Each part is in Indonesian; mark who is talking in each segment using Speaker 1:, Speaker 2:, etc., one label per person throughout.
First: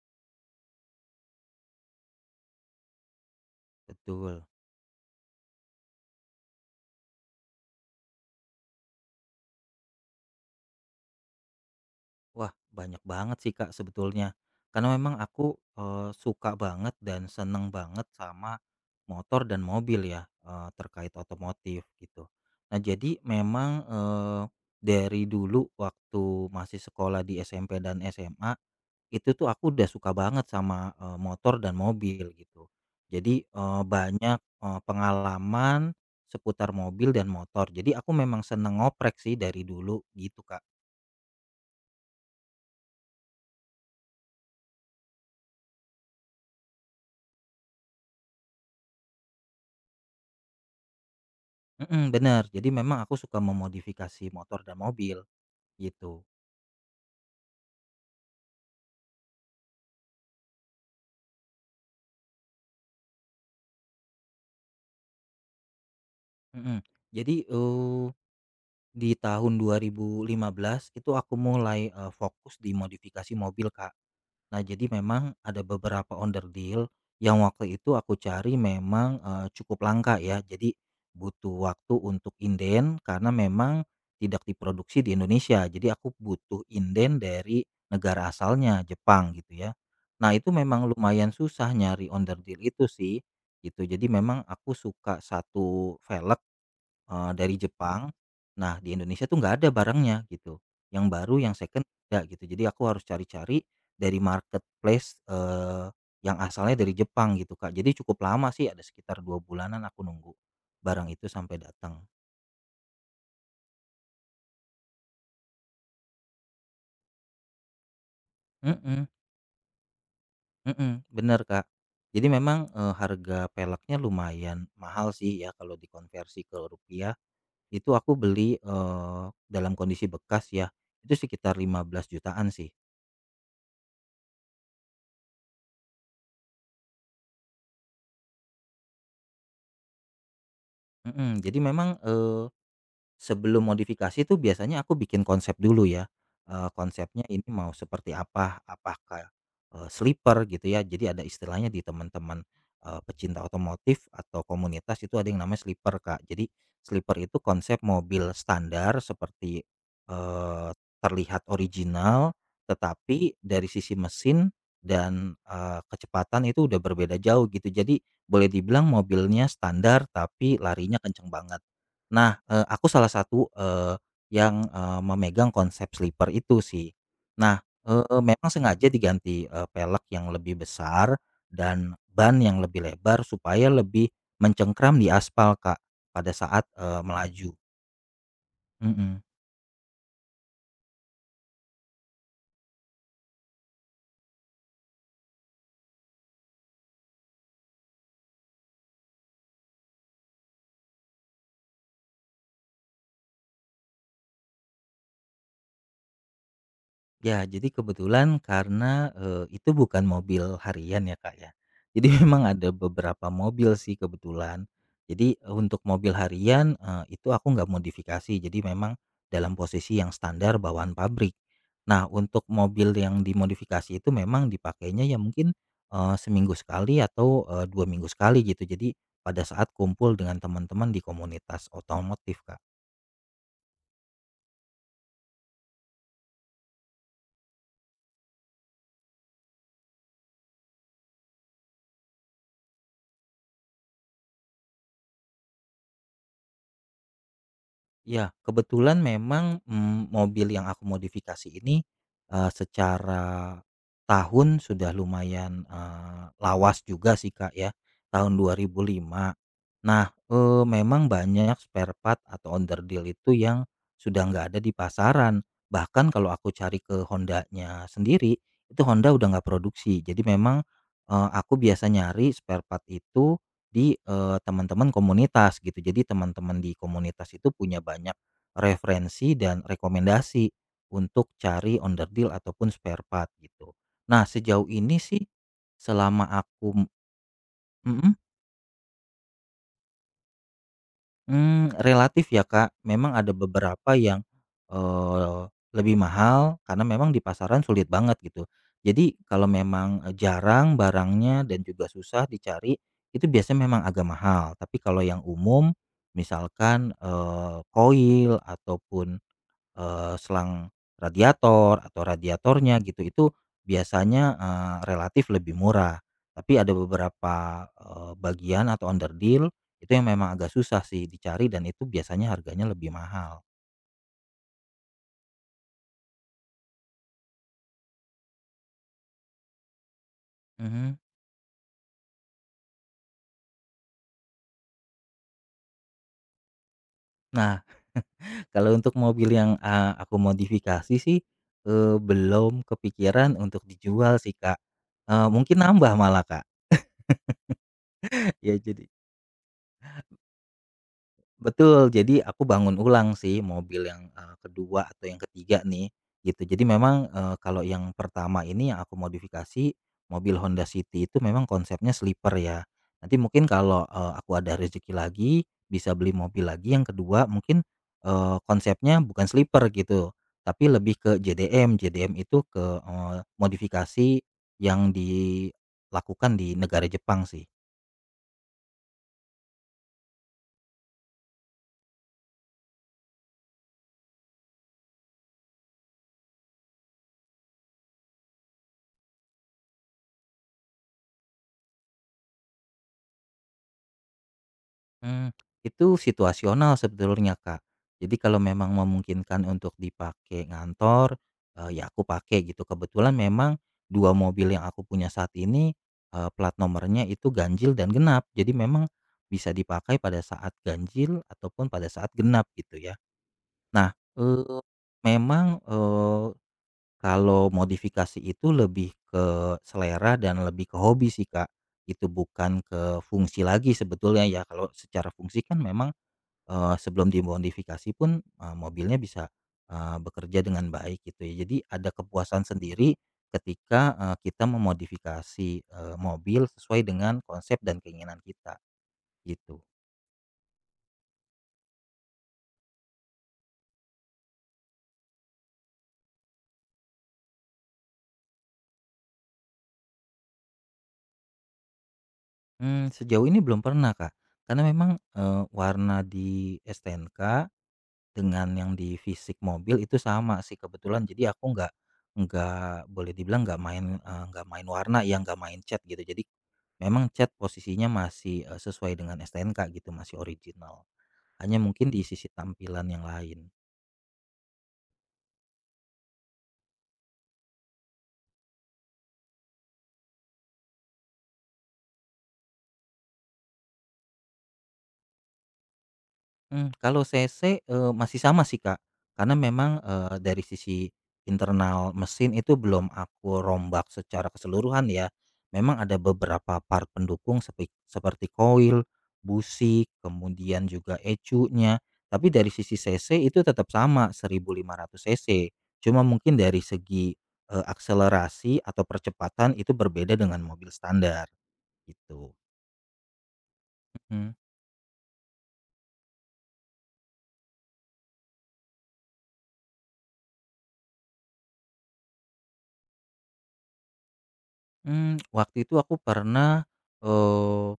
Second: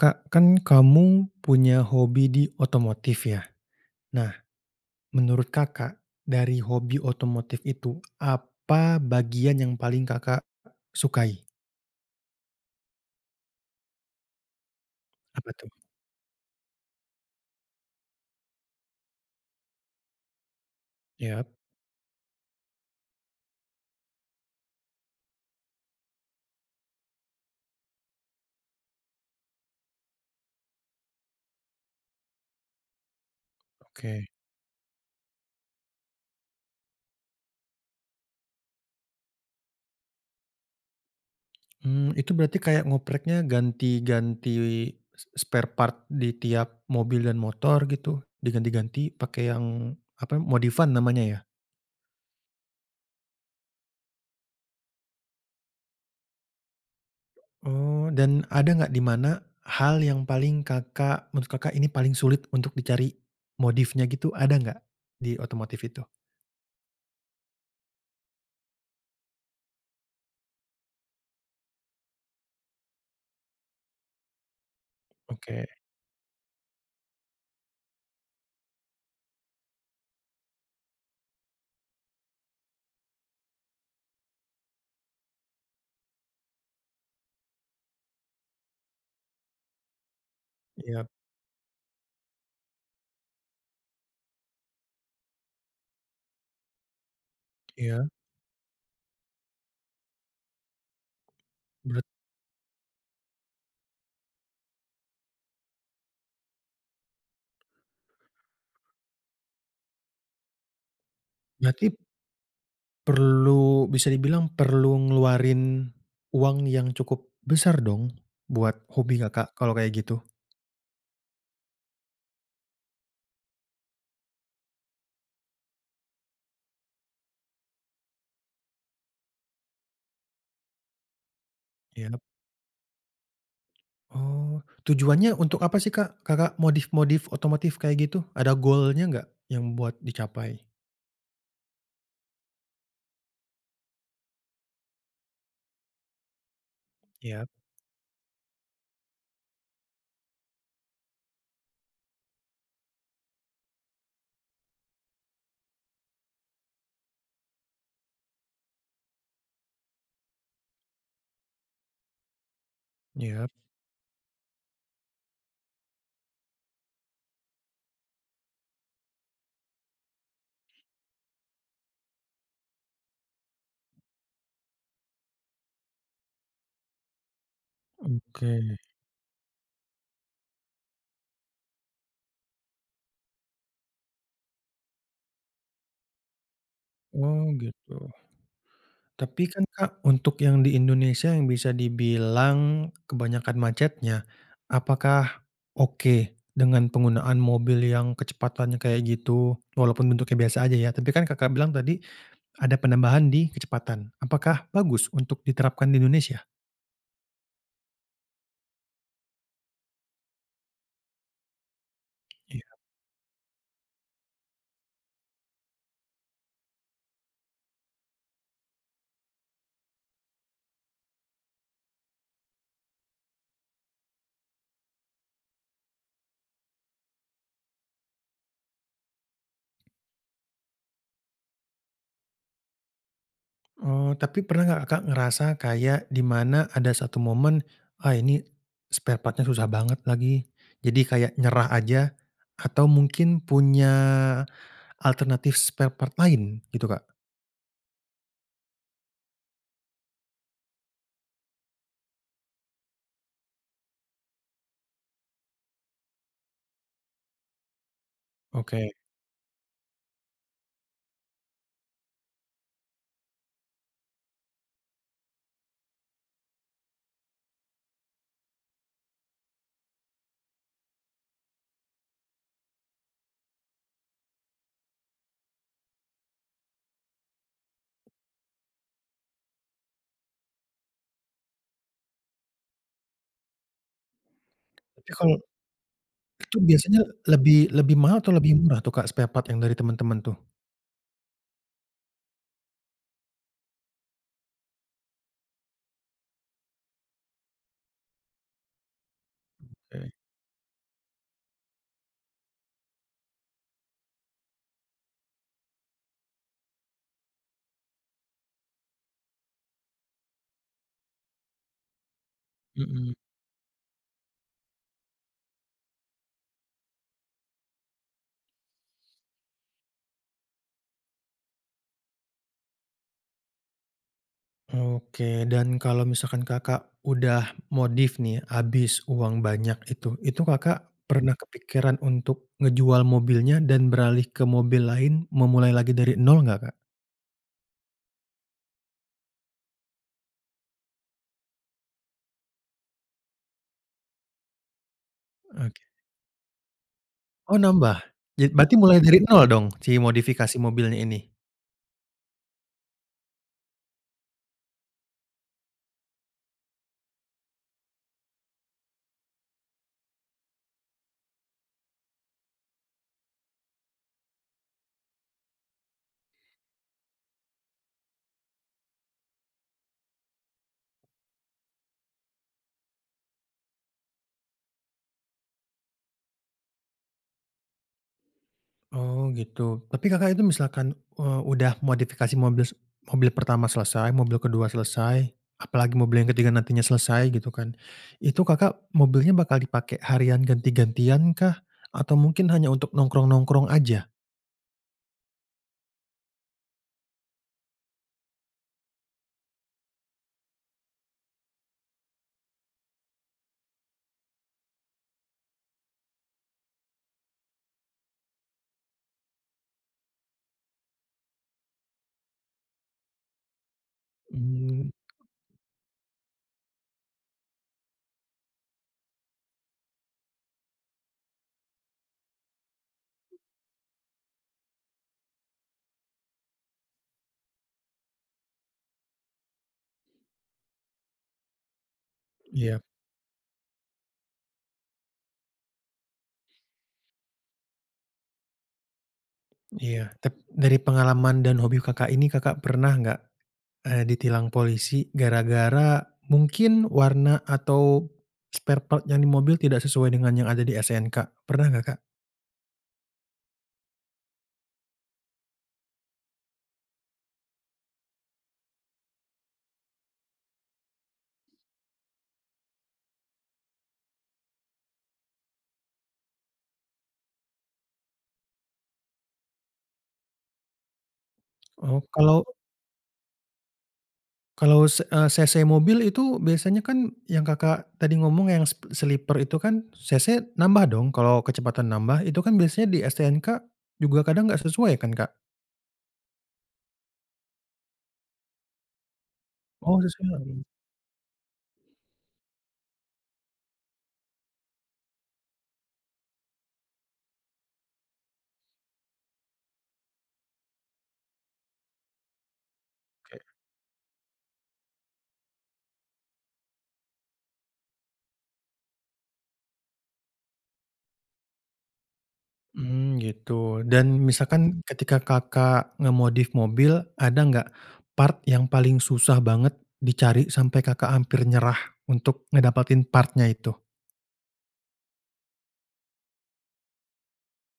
Speaker 1: Kak, kan kamu punya hobi di otomotif ya? Nah,
Speaker 2: Betul.
Speaker 1: menurut Kakak, dari hobi otomotif itu, apa bagian yang paling Kakak sukai?
Speaker 2: Wah, banyak banget sih, Kak, sebetulnya. Karena memang
Speaker 1: Apa
Speaker 2: aku,
Speaker 1: tuh?
Speaker 2: suka banget dan seneng banget sama motor dan mobil ya, terkait
Speaker 1: Yap,
Speaker 2: otomotif gitu. Nah, jadi memang, dari dulu waktu masih sekolah di SMP dan SMA, itu tuh aku udah suka banget sama, motor dan mobil gitu. Jadi,
Speaker 1: oke.
Speaker 2: banyak, pengalaman seputar mobil dan motor. Jadi aku memang seneng ngoprek sih dari dulu gitu, Kak.
Speaker 1: Hmm, itu berarti kayak ngopreknya ganti-ganti spare part di tiap mobil dan motor gitu? Diganti-ganti pakai yang apa, modifan namanya ya?
Speaker 2: Mhm, bener. Jadi memang aku suka memodifikasi motor dan mobil, gitu.
Speaker 1: Oh, dan ada nggak di mana hal yang paling Kakak menurut Kakak ini paling sulit untuk dicari modifnya gitu, ada nggak di otomotif itu?
Speaker 2: Mhm. Jadi, di tahun 2015 itu aku mulai, fokus di modifikasi mobil, Kak. Nah, jadi memang ada
Speaker 1: Oke,
Speaker 2: beberapa onder deal yang waktu itu aku cari memang, cukup langka ya. Jadi butuh waktu untuk inden karena memang tidak diproduksi di Indonesia. Jadi aku butuh inden dari negara asalnya, Jepang gitu ya. Nah, itu memang
Speaker 1: iya,
Speaker 2: lumayan susah nyari onder deal itu sih, gitu. Jadi memang aku suka satu velg dari
Speaker 1: iya.
Speaker 2: Jepang. Nah, di Indonesia tuh nggak ada barangnya gitu, yang baru, yang second
Speaker 1: Berat,
Speaker 2: nggak gitu. Jadi aku harus cari-cari dari marketplace, yang asalnya dari Jepang gitu, Kak. Jadi cukup lama sih, ada sekitar 2 bulanan aku nunggu barang itu sampai
Speaker 1: berarti
Speaker 2: datang.
Speaker 1: perlu, bisa dibilang perlu ngeluarin uang yang cukup besar dong buat
Speaker 2: Mhm
Speaker 1: hobi Kakak kalau kayak gitu?
Speaker 2: mhm, bener, Kak. Jadi memang, harga peleknya lumayan mahal sih ya kalau dikonversi ke rupiah. Itu aku beli, dalam kondisi bekas ya, itu sekitar lima belas
Speaker 1: Iya.
Speaker 2: jutaan sih.
Speaker 1: Oh, tujuannya untuk apa sih, Kak? Kakak modif-modif otomotif kayak gitu? Ada goalnya nggak yang buat dicapai?
Speaker 2: Mhm, jadi memang, eh, sebelum modifikasi tuh biasanya aku bikin konsep dulu ya, konsepnya
Speaker 1: Iya,
Speaker 2: ini mau seperti apa, apakah, sleeper gitu ya. Jadi ada istilahnya di teman-teman, pecinta otomotif atau komunitas itu ada yang namanya sleeper, Kak. Jadi sleeper itu konsep mobil standar seperti, eee, terlihat original, tetapi
Speaker 1: iya,
Speaker 2: dari sisi mesin dan, kecepatan itu udah berbeda jauh gitu. Jadi boleh dibilang mobilnya standar tapi larinya kenceng banget. Nah, aku salah satu, yang, memegang konsep sleeper itu sih. Nah, memang
Speaker 1: oke.
Speaker 2: sengaja diganti, pelek yang lebih besar dan ban yang lebih lebar supaya lebih mencengkram di aspal, Kak, pada saat, melaju.
Speaker 1: Oh, gitu.
Speaker 2: Mhm.
Speaker 1: Tapi kan Kak, untuk yang di Indonesia yang bisa dibilang kebanyakan macetnya, apakah oke dengan penggunaan mobil yang kecepatannya kayak gitu? Walaupun bentuknya biasa aja ya, tapi kan Kakak bilang tadi ada penambahan di kecepatan. Apakah bagus untuk diterapkan di Indonesia?
Speaker 2: Ya, jadi kebetulan karena, itu bukan mobil harian ya, Kak, ya. Jadi memang ada
Speaker 1: Iya.
Speaker 2: beberapa mobil sih kebetulan. Jadi untuk mobil harian, itu aku nggak modifikasi, jadi memang dalam posisi yang standar bawaan pabrik. Nah, untuk mobil yang dimodifikasi itu memang dipakainya ya mungkin, seminggu sekali atau, dua minggu sekali gitu. Jadi pada saat kumpul dengan teman-teman di komunitas otomotif, Kak.
Speaker 1: Oh, tapi pernah nggak Kakak ngerasa kayak di mana ada satu momen, "Ah, ini spare part-nya susah banget lagi," jadi kayak nyerah aja? Atau mungkin punya alternatif spare part lain gitu, Kak.
Speaker 2: Ya kebetulan memang, mobil yang aku modifikasi ini, secara tahun sudah lumayan, lawas juga sih, Kak, ya, tahun
Speaker 1: Oke.
Speaker 2: 2005. Nah, memang banyak spare part atau underdeal itu yang sudah nggak ada di pasaran. Bahkan kalau aku cari ke Hondanya sendiri, itu Honda udah nggak produksi. Jadi memang, aku biasa nyari spare part itu di, teman-teman komunitas gitu. Jadi teman-teman di komunitas itu punya banyak referensi dan rekomendasi untuk cari onderdil ataupun spare part gitu. Nah sejauh ini
Speaker 1: Tapi
Speaker 2: sih
Speaker 1: kalau
Speaker 2: selama
Speaker 1: itu
Speaker 2: aku
Speaker 1: biasanya lebih lebih
Speaker 2: mhm?
Speaker 1: mahal atau lebih murah tuh, Kak, spare part yang dari teman-teman tuh?
Speaker 2: Relatif ya, Kak. Memang ada beberapa yang, eee, lebih mahal karena memang di pasaran sulit banget gitu. Jadi kalau memang,
Speaker 1: Oke,
Speaker 2: jarang barangnya dan juga susah dicari, itu biasanya memang agak mahal. Tapi kalau yang umum misalkan, koil ataupun selang radiator atau radiatornya gitu
Speaker 1: mhm.
Speaker 2: itu biasanya, relatif lebih murah. Tapi ada beberapa, bagian atau underdeal itu yang memang agak susah sih dicari dan itu biasanya harganya lebih mahal.
Speaker 1: Oke, dan kalau misalkan Kakak udah modif nih, habis uang banyak itu Kakak
Speaker 2: Mhm.
Speaker 1: pernah kepikiran untuk ngejual mobilnya dan beralih ke mobil lain, memulai lagi dari nol nggak, Kak?
Speaker 2: Nah, kalau untuk mobil yang, aku modifikasi sih, belum kepikiran untuk dijual sih, Kak, mungkin
Speaker 1: Oke.
Speaker 2: nambah malah, Kak.
Speaker 1: Oh, nambah?
Speaker 2: Ya
Speaker 1: Berarti
Speaker 2: jadi
Speaker 1: mulai dari nol dong si modifikasi mobilnya ini?
Speaker 2: betul, jadi aku bangun ulang sih mobil yang, ke atau yang ketiga nih, gitu. Jadi memang, kalau yang pertama ini yang aku modifikasi, mobil Honda City itu memang konsepnya sleeper ya. Nanti mungkin kalau, aku ada rezeki lagi, bisa beli mobil lagi yang kedua mungkin, konsepnya bukan sleeper gitu, tapi lebih ke JDM. JDM itu ke, modifikasi yang dilakukan di negara Jepang sih.
Speaker 1: Oh gitu. Tapi Kakak itu misalkan, udah modifikasi mobil mobil pertama selesai, mobil kedua selesai, apalagi mobil yang ketiga nantinya selesai gitu kan. Itu Kakak mobilnya bakal dipakai harian ganti-gantian kah? Atau mungkin hanya untuk nongkrong-nongkrong aja?
Speaker 2: Mmm, itu situasional sebetulnya, Kak. Jadi kalau memang memungkinkan untuk dipakai ngantor, ya aku pakai gitu. Kebetulan memang 2 mobil yang aku punya saat ini, plat nomornya itu ganjil dan genap. Jadi memang bisa dipakai pada saat ganjil ataupun pada saat genap gitu ya. Nah, eee,
Speaker 1: Mmm,
Speaker 2: memang, eh, kalau modifikasi itu lebih ke selera dan lebih ke hobi sih, Kak. Itu bukan ke fungsi lagi sebetulnya ya, kalau secara fungsi kan memang, sebelum dimodifikasi pun, mobilnya bisa, bekerja dengan baik gitu ya. Jadi ada kepuasan
Speaker 1: iya,
Speaker 2: sendiri ketika, kita memodifikasi, mobil sesuai dengan konsep dan keinginan kita, gitu.
Speaker 1: iya. Tapi dari pengalaman dan hobi Kakak ini, Kakak pernah nggak, ditilang polisi gara-gara mungkin warna atau spare part yang di mobil tidak sesuai dengan yang ada di SNK? Pernah nggak, Kak?
Speaker 2: Sejauh ini belum pernah, Kak, karena memang, warna di STNK dengan yang di fisik mobil itu sama sih kebetulan jadi aku nggak boleh dibilang nggak main, nggak main warna ya, nggak main cat gitu jadi, memang cat posisinya masih, sesuai dengan STNK gitu masih original, hanya mungkin
Speaker 1: Oh,
Speaker 2: di sisi
Speaker 1: kalau
Speaker 2: tampilan yang lain.
Speaker 1: Kalau cc mobil itu biasanya kan yang Kakak tadi ngomong yang sleeper itu kan cc nambah dong kalau kecepatan nambah itu kan biasanya di STNK juga kadang nggak sesuai kan, Kak?
Speaker 2: Kalau CC, masih sama sih, Kak. Karena memang,
Speaker 1: Oh
Speaker 2: dari
Speaker 1: sesuai,
Speaker 2: sisi internal mesin itu belum aku rombak secara keseluruhan ya. Memang ada beberapa part pendukung sepi seperti koil, busi, kemudian juga ecunya, tapi dari sisi CC
Speaker 1: oke,
Speaker 2: itu tetap sama 1.500 CC. Cuma mungkin dari segi, akselerasi atau percepatan itu berbeda dengan mobil standar, gitu.
Speaker 1: mmm, gitu, dan
Speaker 2: Mhm.
Speaker 1: misalkan ketika Kakak ngemodif mobil ada nggak part yang paling susah banget dicari sampai Kakak hampir nyerah untuk ngedapatin partnya itu?
Speaker 2: Waktu itu aku pernah, eee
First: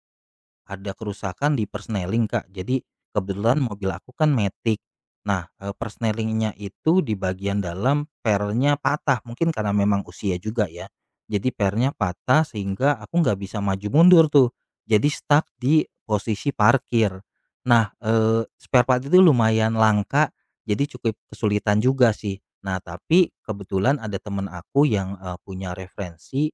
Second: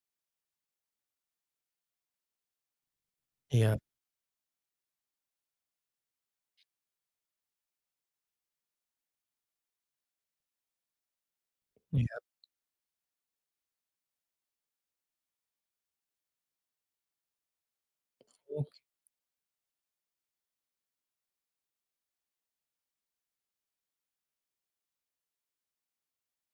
Speaker 2: ada kerusakan di persneling, Kak. Jadi kebetulan
Speaker 1: Iya,
Speaker 2: mobil aku kan matic. Nah, persnelingnya itu di bagian dalam pernya patah, mungkin karena memang usia juga ya. Jadi pernya
Speaker 1: iya,
Speaker 2: patah sehingga aku nggak bisa maju mundur tuh, jadi stuck di posisi parkir. Nah,
Speaker 1: oh,
Speaker 2: spare part itu lumayan langka, jadi cukup kesulitan juga sih. Nah, tapi kebetulan ada temen aku yang, punya referensi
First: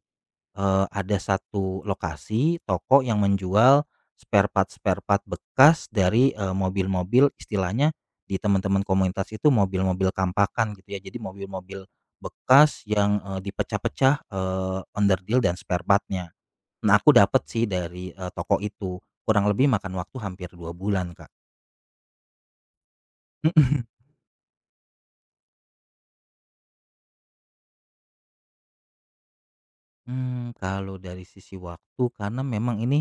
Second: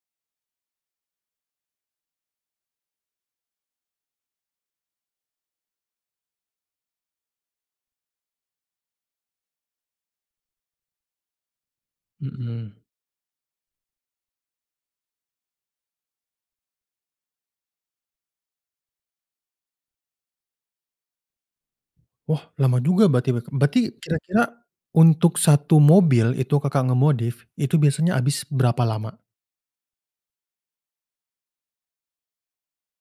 Speaker 2: Ada satu lokasi toko yang menjual spare part-spare part bekas dari, mobil-mobil istilahnya di teman-teman komunitas itu mobil-mobil kampakan gitu ya. Jadi mobil-mobil
Speaker 1: mhm.
Speaker 2: bekas yang, dipecah-pecah, onderdil dan spare partnya. Nah aku dapat sih dari, toko itu, kurang lebih makan waktu hampir 2 bulan, Kak.
Speaker 1: Wah, lama juga, berarti berarti kira-kira untuk satu mobil itu Kakak ngemodif, itu biasanya habis berapa lama?
Speaker 2: Kalau dari sisi waktu karena memang ini,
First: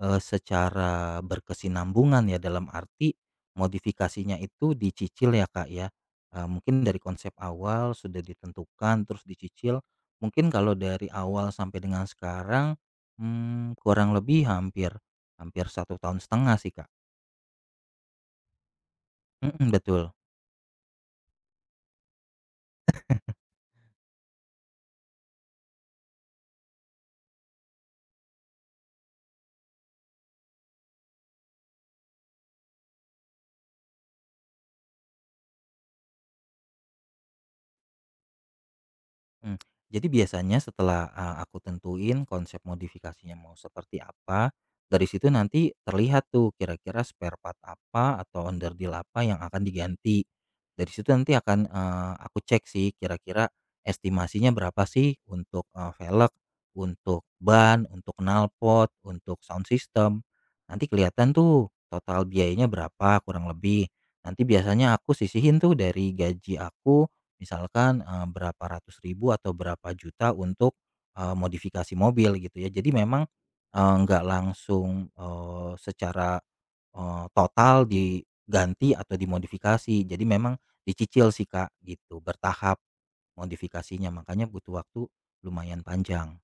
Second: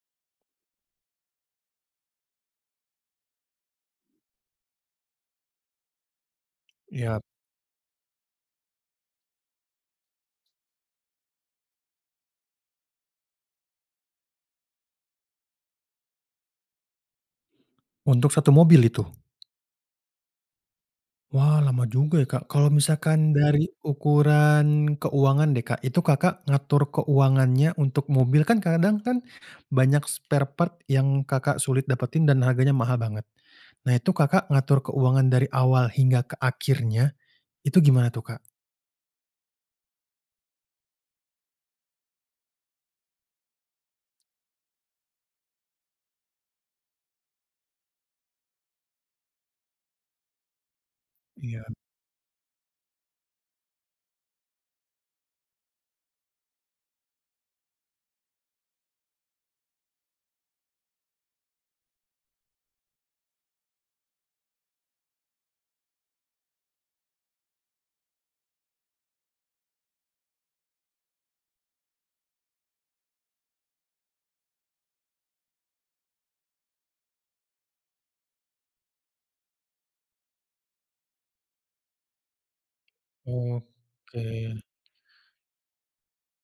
Speaker 2: secara berkesinambungan ya dalam arti modifikasinya itu dicicil ya, Kak, ya, mungkin dari
Speaker 1: Ya,
Speaker 2: konsep awal sudah ditentukan terus dicicil, mungkin kalau dari awal sampai dengan sekarang, kurang lebih hampir hampir satu tahun setengah sih, Kak.
Speaker 1: untuk satu mobil itu?
Speaker 2: Mhm, betul.
Speaker 1: Wah, lama juga ya, Kak. Kalau misalkan dari ukuran keuangan deh, Kak, itu Kakak ngatur keuangannya untuk mobil kan kadang kan banyak spare part yang Kakak sulit dapetin dan harganya mahal banget. Nah, itu Kakak ngatur keuangan dari awal hingga ke akhirnya, itu gimana tuh, Kak?
Speaker 2: Mmm, jadi biasanya setelah, aku tentuin konsep modifikasinya mau seperti apa, dari situ nanti terlihat tuh kira-kira spare part apa atau underdeal apa yang akan diganti. Dari situ nanti
Speaker 1: Iya,
Speaker 2: akan, aku cek sih kira-kira estimasinya berapa sih untuk, velg, untuk ban, untuk knalpot, untuk sound system. Nanti kelihatan tuh total biayanya berapa kurang lebih. Nanti biasanya aku sisihin tuh dari gaji aku misalkan, berapa ratus ribu atau berapa juta untuk, modifikasi mobil gitu ya. Jadi memang, nggak langsung, secara, total diganti atau dimodifikasi. Jadi memang dicicil sih, Kak, gitu, bertahap modifikasinya,
Speaker 1: oke.
Speaker 2: makanya butuh waktu lumayan panjang.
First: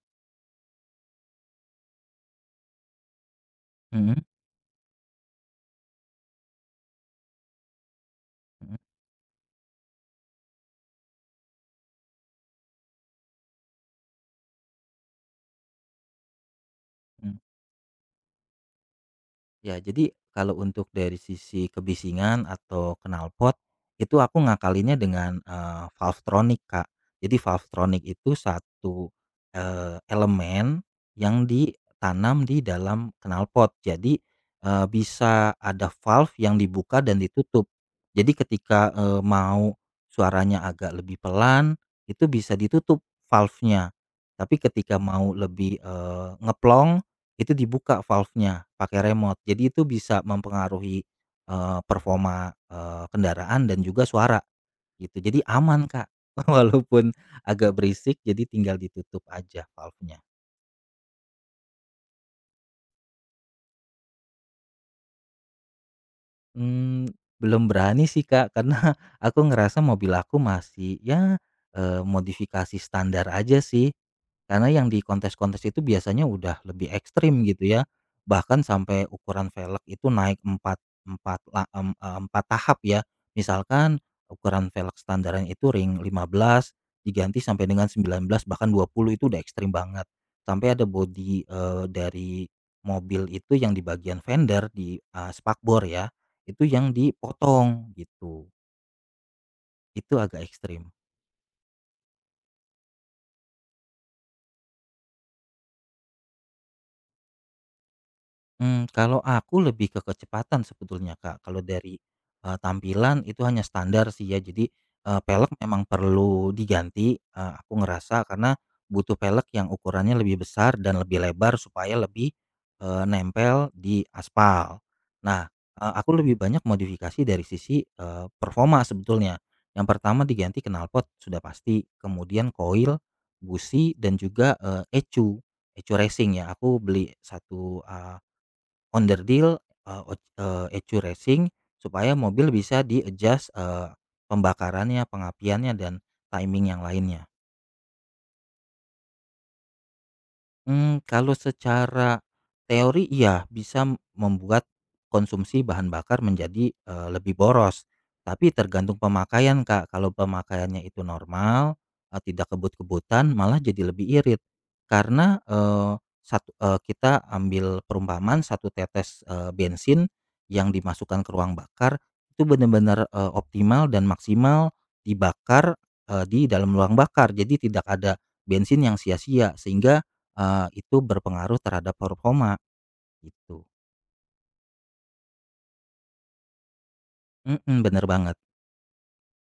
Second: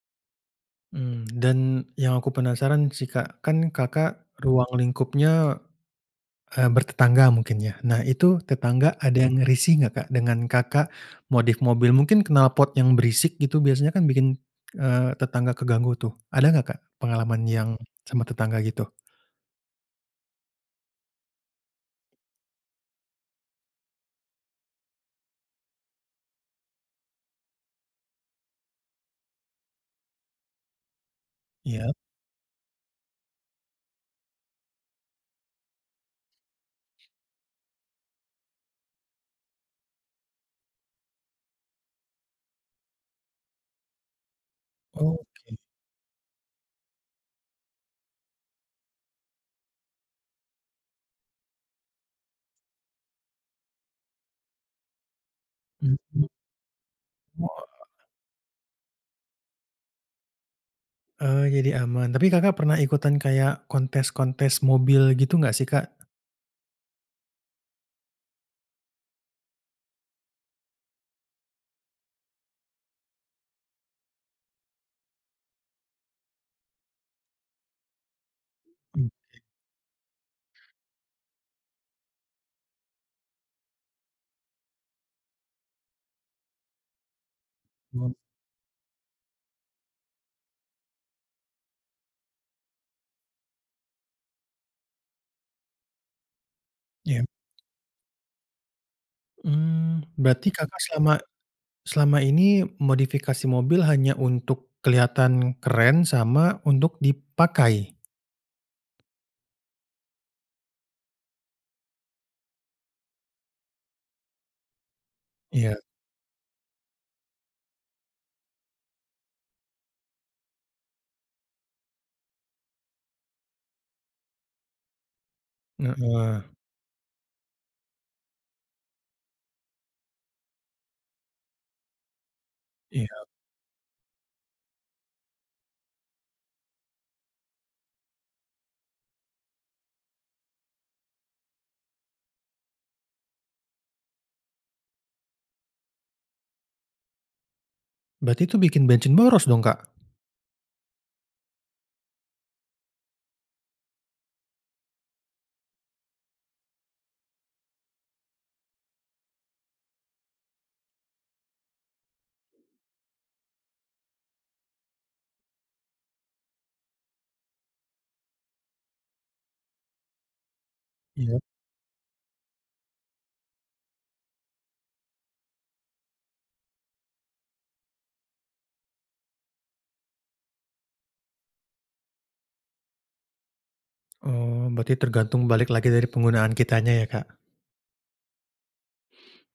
Speaker 1: Mmm, dan yang aku penasaran sih, Kak, kan Kakak mhm
Speaker 2: Mhm
Speaker 1: ruang lingkupnya, bertetangga mungkin ya. Nah itu
Speaker 2: mhm
Speaker 1: tetangga ada yang risih nggak, Kak, dengan Kakak modif mobil? Mungkin knalpot yang berisik gitu biasanya kan bikin, tetangga keganggu tuh. Ada nggak, Kak,
Speaker 2: mhm.
Speaker 1: pengalaman yang sama tetangga gitu?
Speaker 2: Ya, jadi kalau untuk dari sisi kebisingan atau knalpot, itu aku ngakalinnya dengan, valvetronic, Kak. Jadi valvetronic itu satu, elemen yang
Speaker 1: Iya?
Speaker 2: ditanam di dalam knalpot. Jadi, bisa ada valve yang dibuka dan ditutup. Jadi ketika, mau suaranya agak lebih pelan, itu bisa ditutup valve-nya. Tapi ketika mau
Speaker 1: Oke.
Speaker 2: lebih, ngeplong itu dibuka valve-nya pakai remote. Jadi itu bisa mempengaruhi, performa, kendaraan dan juga suara gitu. Jadi aman, Kak,
Speaker 1: Mhm.
Speaker 2: walaupun
Speaker 1: Oh,
Speaker 2: agak berisik jadi tinggal ditutup aja valve-nya.
Speaker 1: jadi aman. Tapi Kakak pernah ikutan kayak kontes-kontes mobil gitu nggak sih, Kak?
Speaker 2: Mmm, belum berani sih, Kak, karena aku ngerasa mobil aku masih ya, modifikasi standar aja sih. Karena yang di kontes-kontes itu biasanya udah lebih ekstrim gitu ya, bahkan sampai ukuran velg itu naik empat empat la mmm, eee, empat tahap ya. Misalkan ukuran velg standarnya itu ring 15 diganti sampai dengan
Speaker 1: Mhm,
Speaker 2: 19 bahkan 20 itu udah ekstrim banget. Sampai ada body dari mobil itu yang di bagian fender di, spakbor ya, itu yang
Speaker 1: iya.
Speaker 2: dipotong gitu,
Speaker 1: Mmm,
Speaker 2: itu agak
Speaker 1: berarti Kakak
Speaker 2: ekstrim.
Speaker 1: selama selama ini modifikasi mobil hanya untuk kelihatan keren sama untuk dipakai?
Speaker 2: Hmm kalau aku lebih ke kecepatan sebetulnya, Kak. Kalau dari, tampilan itu hanya standar sih ya. Jadi, pelek
Speaker 1: Iya,
Speaker 2: memang perlu diganti, aku ngerasa karena butuh pelek yang ukurannya lebih besar dan lebih lebar supaya lebih, nempel di aspal. Nah, aku lebih
Speaker 1: heeh,
Speaker 2: banyak modifikasi dari sisi, performa sebetulnya. Yang pertama diganti knalpot sudah pasti, kemudian koil,
Speaker 1: iya.
Speaker 2: busi, dan juga, ecu, ecu racing ya. Aku beli satu onderdil, ECU Racing supaya mobil bisa di-adjust, pembakarannya, pengapiannya, dan timing yang lainnya.
Speaker 1: Berarti itu bikin bensin boros dong, Kak?
Speaker 2: Kalau secara teori iya bisa membuat konsumsi bahan bakar menjadi, lebih boros. Tapi tergantung pemakaian, Kak. Kalau pemakaiannya itu normal, tidak kebut-kebutan malah jadi lebih irit. Karena, satu kita ambil perumpamaan satu tetes, bensin yang dimasukkan ke
Speaker 1: Iya.
Speaker 2: ruang bakar itu benar-benar, optimal dan maksimal dibakar, di dalam ruang bakar. Jadi tidak ada bensin yang sia-sia sehingga itu berpengaruh terhadap performa gitu.
Speaker 1: Oh, berarti tergantung balik lagi dari penggunaan kitanya ya, Kak?
Speaker 2: Mhm, bener banget.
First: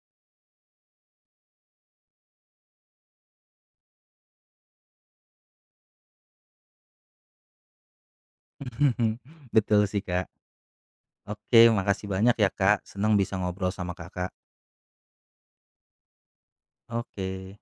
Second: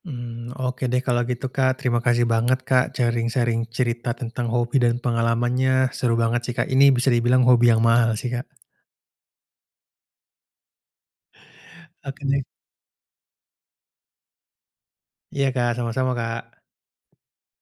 Speaker 1: Mmm, oke deh kalau gitu, Kak. Terima kasih banget, Kak, sharing-sharing cerita tentang hobi dan pengalamannya. Seru banget sih, Kak. Ini bisa dibilang hobi yang mahal sih, Kak.
Speaker 2: Betul sih, Kak. Oke, makasih
Speaker 1: Oke
Speaker 2: banyak
Speaker 1: deh.
Speaker 2: ya, Kak. Senang bisa ngobrol sama Kakak.
Speaker 1: Iya, Kak, sama-sama, Kak.
Speaker 2: Oke.